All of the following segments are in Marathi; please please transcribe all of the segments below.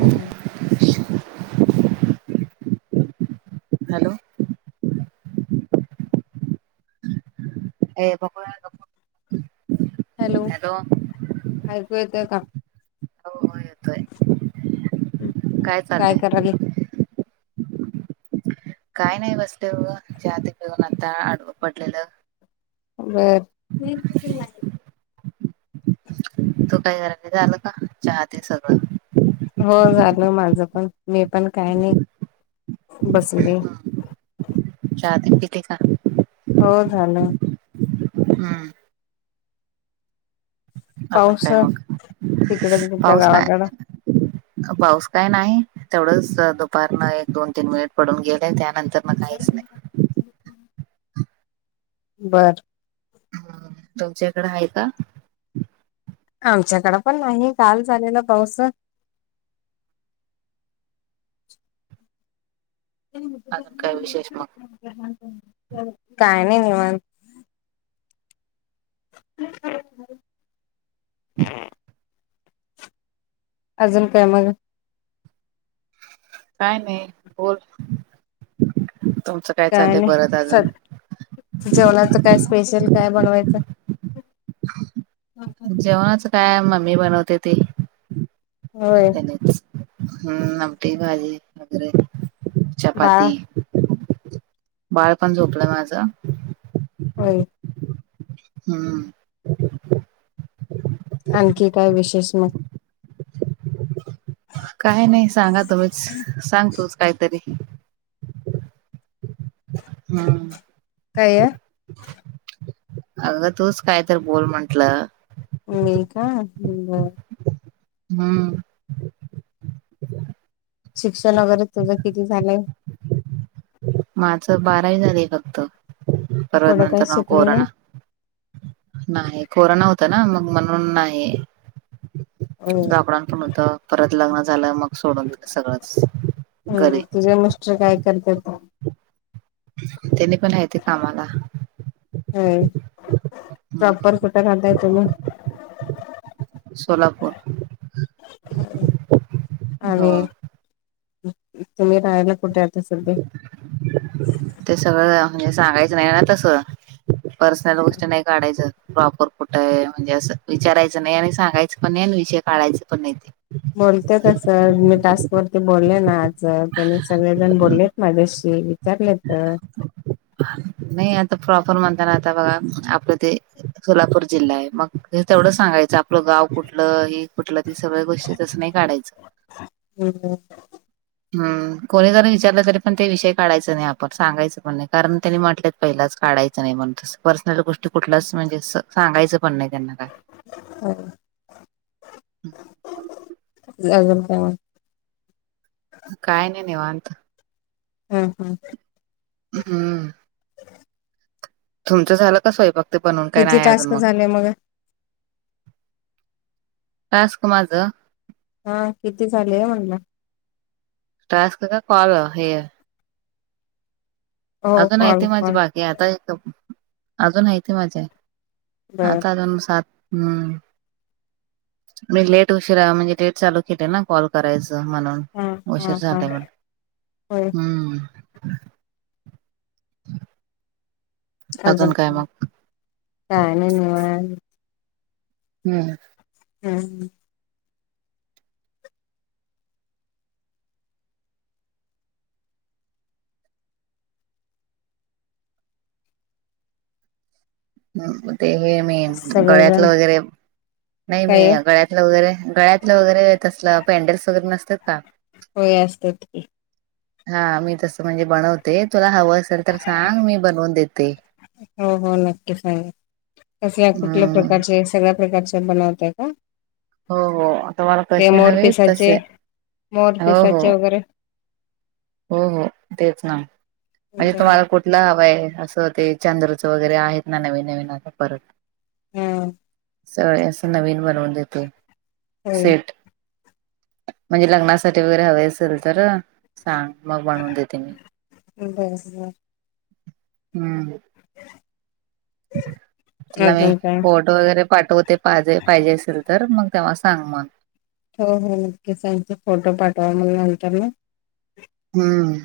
Hello hello. ए बकुळा बकु हॅलो ऐकू येतंय का? हो हो येतोय काय कराले काय नाही बसते बुआ चाहते पेऊन आता अड पडलेलं. बर [unintelligible] तू काही [unintelligible] जणांनी झालं का हते सगळं. हो झालं माझं पण मी पण काय नाही बसली. यह बी पीते का? हो झालंय. हम्म. अजून पाऊस काय मग तिकड तुमच्या पाऊस काय? गावाकड पाऊस काय नाही तेवढंच दुपारनं एक दोन तीन मिनिट पडून गेले त्या नंत तर मग काहीच नाही. बरं. ह तुमच्या इकडें हाय का? आमच्याकडं पण नाही काल झालेलं पाऊस. हम् [unintelligible] आजून काय विशेष माग? काय नाही निवांत. अजून काय मग? काय नाही बोल तुमचं. काय चाललंय नाही परत सल अजून जेवणाच काय स्पेशल काय बनवायचं. [unintelligible] जेवणाच काय मम्मी बनवते ते. होय. हम्म आमटी भाजी वगैरे बाळ चपाती. बाळ पण झोपलं माझं. होय. हम्म. आणखी काय विशेष मग? काय नाही सांगा तुम्हीच सांगतुच काही तरी. हम्म. काय? अगं तूच काय तर बोल म्हंटलं. मी का हम्म ब [unintelligible] हम्म. शिक्षण वगैरे तुझं किती झालंय. माझं बारावी झालीय फक्त परवत पुढं काही नंतर ना शिकली कोरा नाही नाही कोरोना होता ना, मग म्हणून नाही. [unintelligible] होय गाबडान पण होत परत लग्न झालं मग. सोडून दिलं सगळंच घरी हम्म तुझे मस्टर काय करतात मग. त्यांनी पण हाय ते कामाला. ह प्रॉपर हम्म कुटं राहताय तुम्ही. सोलापूर. हो आणि तु मी राहायला कुठे आता सध्या? ते सगळं म्हणजे सांगायचं नाही ना तस. पर्सनल गोष्टी नाही काढायचं. प्रॉपर कुठं आहे म्हणजे असं विचारायचं नाही आणि सांगायचं पण नाही आणि विषय काढायच पण नाही ते. बोलते तसं मी टास्क वरती बोलले ना आज त्यांनी सगळेजण बोललेत माझ्याशी. ते विचारलं तर. नाही आता प्रॉपर म्हणताना आता बघा आपलं ते सोलापूर जिल्हा आहे मग हे तेवढं सांगायचं आपलं गाव कुठलं हे कुठलं ते सगळ्या गोष्टी तसं नाही काढायचं. हम्म हम् कोणी जरी विचारलं तरी पण ते विषय काढायचं नाही आपण सांगायचं पण नाही. कारण त्यांनी म्हटलेत पहिलाच काढायचं नाही म्हण तसं पर्सनल गोष्टी कुठलाच म्हणजे सांगायचं पण नाही त्यांना. काय [unintelligible] काय नाही निवांत. हम् हम्. हम्म. तुमचं झालं का स्वयंपाक ते बनून काय किती नाही अजून टास्क मग. झाले टस्क माझं. हा किती झालेय म्हणल. टस्क का कॉल हे. हो अजून आहे कॉल ते माझी कॉल बाकी आता, अजून आहे ते माझे. बर आता दोन सात हम्म. मी लेट उशिरा म्हणजे लेट चालू केले ना कॉल करायचं म्हणून. हम्म. उशीर झालं [unintelligible] हम्. अजून काय मग [unintelligible] काय नाही निवा हम्म. हम्. ह् ते हे मी सगळेजण गळ्यातलं वगैरे, नाही मी काय गळ्यात वगैरे गळ्यातलं वगैरे तसलं पॅनडेल्स वगैरे नसतात का. होय असतात की. हा मी तसं म्हणजे बनवते तुला हवं असेल तर सांग मी बनवून देते. हो हो नक्की सांगल, कसल्या कुठल्या हम्म प्रकारचे सगळ्या प्रकारच्या बनवताय का? हो हो तुम्हाला ते कसे मोर हवे तसे, पिसाचे मोर हो हो. पिसाचे वगैरे हो हो तेच ना, म्हणजे बर तुम्हाला कुठ कठलं हवा आहे असं ते चांंद्रचं वगैरे आहेत ना नवीन नवीन आता परत. हम्म. स असं नवीन बनवून देतोय, होय सेट. म्हणजे लग्नासाठी वगैरे हवे असेल तर सांग मग बनवून देते मी, बर बर हम्म. [unintelligible] अजून काय वगैरे पाठवते पाहिजे असेल तर मग तेव्हा सांग मग. हो हो नक्की सांगते फोटो पाठवा मला नंतर न. हम्म.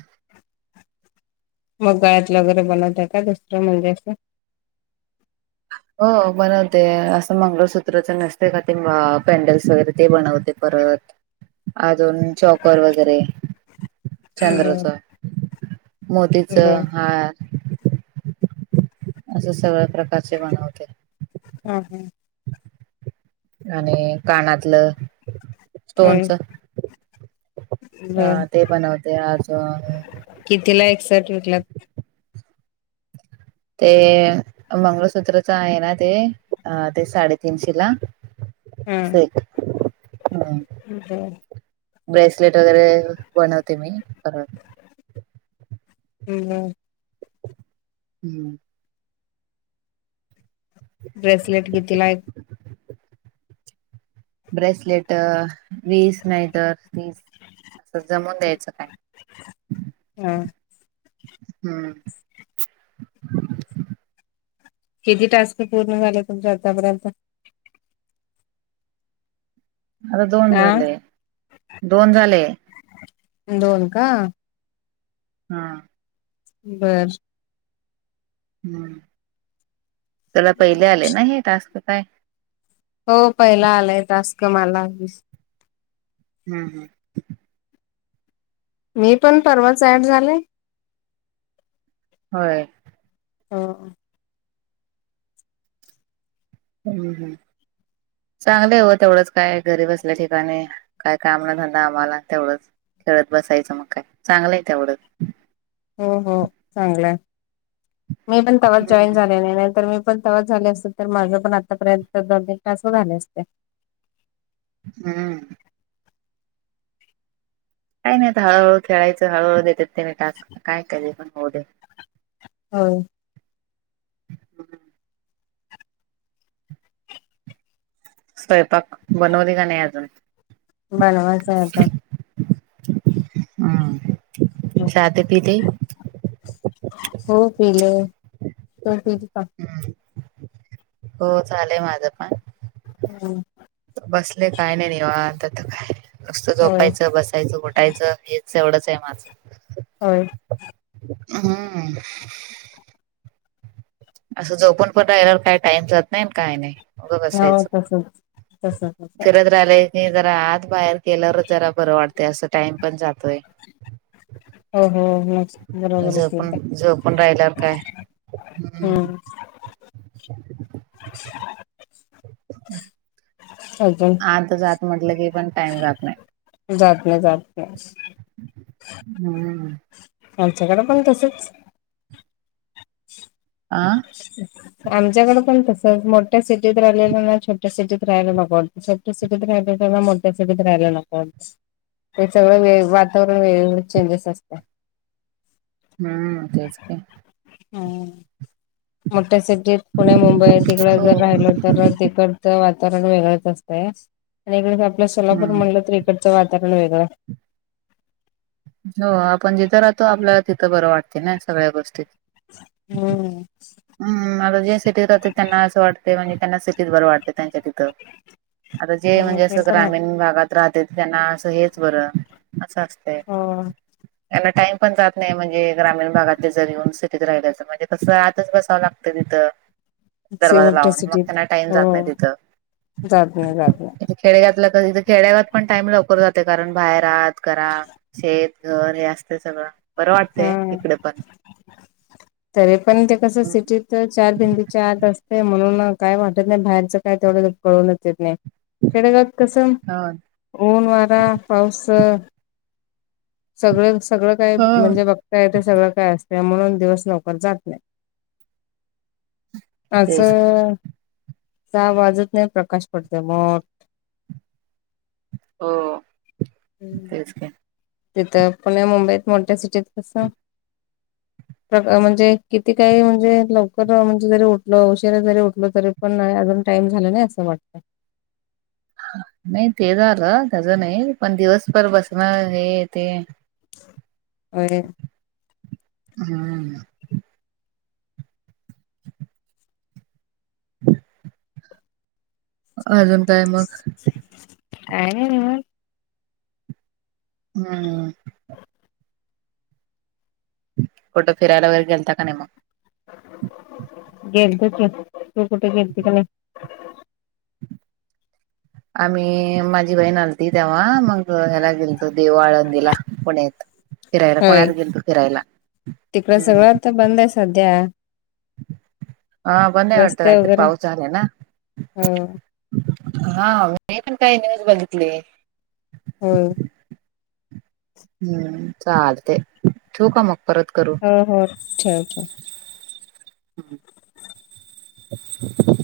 मग गळ्यातलं वगैरे बनवत आहे का दुसरं म्हणजे असं. हो बनवते असं मंगळसूत्रच नसते का ते पॅन्डल्स वगैरे ते बनवते. परत अजून चौकर वगैरे चंद्रच. मोतीच बर बर हार. असे सगळ्या प्रकारचे बनवते. हम हम, आणि कानातलं. होय स्टोनच, अ बर ते बनवते अजून, कितीला, एक सर्ट विकला? ते मंगळसूत्रच आहे ना, ते अ ते साडेतीनशे ला. हा बर [unintelligible] ब्रेसलेट वगैरे बनवते, मी परत हम्म, हम, ब्रेसलेट कितीला एक, ब्रेसलेट वीस नाही, तर तीस अस जमून द्यायचं काय. हम, हम्म, किती टास्क पूर्ण झाले, तुमच्या आतापर्यंत? आता दोन आ झाले, दोन झाले! दोन का! हा, बर, हम्, तुला पहिले आले ना हे टास्क, काय? हो पहिला आलाय टास्क मला. हम्, मी पण परवाच ऍड झाले, होय, हम, हम्म, हम् चांगलं हो तेवढंच, काय घरी बसल्या ठिकाणी. काय, काम नधंदा आम्हाला तेवढंच करत, बसायचं मग काय चांगलं आहे तेवढंच. हम हम, चांगलंय मी पण तेव्हा, हम्म जॉईन झाले नाही नाहीतर मी, पण तंवच झाले असत तर, माझं पण आतापर्यंत दोन, तीन टास्क झाले असते. हम्म, काही नाही, आता हळूहळू खेळायचं, हळूहळू देतात त्यांनी टाक काय कर पण होऊ दे. होय, [unintelligible] स्वयंपाक बनवली, का नाही अजून? बनवायच आता. हम चहा तेन पिते, हो पेले तुम्ही पेला का, हम्म, हो झालय माझं पण. हम, बसले काय नाही, निवाता तर काय, मस्त होय झोपायचं, बसायचं, घोटायचं हेच एवढंच आहे माझं. होय, हम, असं झोपून पण राहिल्यावर काही, टाइम जात नाही काही नाही. उगं बसायचं हो तसच तस, तस फिरत राहिलेय की जरा, आत बाहेर केलं र जरा बरं वाटत असं टाइम पण जातोय. हो हो बरोबर झोपून ठीक आहे झोपून, राहिल्यावर काय? हम्म, [inaudible] [inaudible] [unintelligible] आत जात म्हटलं की पण टाइम जात नाही. जात नाही, जात नाही. हम्म, आमच्याकडे, पण तसच. आह, आमच्याकडे पण तसच मोठ्या सिटीत राहिलेल्यांना छोट्या सिटीत राहिला नको वाटतंय छोट्या सिटीत राहिलेल्यांना मोठ्या सिटीत राहयला नको वाटतय ते सगळं वे वातावरण वेगवेगळ चेंजेस असत - हम् तेच की हम् मोठ्या सीटीत पुणे मुंबई तिकड हो जर राहिल तर तिकडचं वातावरण वेगळंच असतंय आणि इकडे आपलं सोलापूर हम्म म्हणलं तर इकडच वातावरण वेगळं हो आपण जिथं राहतो आपल्याला तिथं बरं वाटत ना सगळ्या गोष्टी हम्म हम् आता जे सिटीत राहते त्यांना असं वाटतेय म्हणजे त्यांना सिटीत बरं वाटते त्यांच्या तिथं आता जे हो म्हणजे ते असं तर आहे. ग्रामीण भागात राह त्यात त्यांना असं हेच बरं असं असतय हो त्यांना टाइम पण जात नाही म्हणजे ग्रामीण भागातले जर येऊन सिटीत राहिल्याचं म्हणजे कसं आतच बसावं लागतं तिथं दरवाजा शेवटच्या लावून मग सिटीत त्यांना टाइम हो जात नाही जात नाही जात नाही खेडगावातलं कधी खेड्यागात पण टाइम लवकर जाते कारण बाहेर आत करा शेत घर हे असते सगळं बरं वाटतेय हम्म. इकडे पण [inaudible] तरी पण ते कसं सिटीत चार भिंतीच्या आत असतय म्हणून काय वाटत नाही बाहेरचं काय तेवढं कळुनच येत नाही खेडेगात कसं हो ऊन वारा पाऊस - सगळं सगळं काय हो म्हणजे बघताय ते सगळं काय असते म्हणून दिवस लवकर जात नाही तेच असं सा वाजत नाही प्रकाश पडते मग हो ह् तेच का तिथं पुण्या मुंबईत मोठ्या सिटीत कस प्र म्हणजे किती काही म्हणजे लवकर म्हणजे जरी उठलो उशीरा जरी उठलो तरी पण नाही अजून टाम झाल नाही असं वाटतंय नाही ते झालं त्याच नाही पण दिवसभर बसण हे ते होय हम्म अजून काय मग काय नाई निवांत हम्म कोटं फिरायला वगैरे गेल ता का नाही मग गेलतो की तू कुठ गेलती बाहेर आम्ही माझी बहीण ती तवा ह्याला गेलतो देहू अळंदीला पुण्यात फिरायल होय पुण्याला गेलतो फिरायला तिकडं सगळं आता बंद आहे सध्या हा बंद आहे वाटत रस्ते कायतर वगैरे पाऊस झालाय ना हो हा मी पण काय न्यूज बघितली हम् हम्म चालते ठेवू का मग परत करू. हो हो ठेवतो. [inaudible]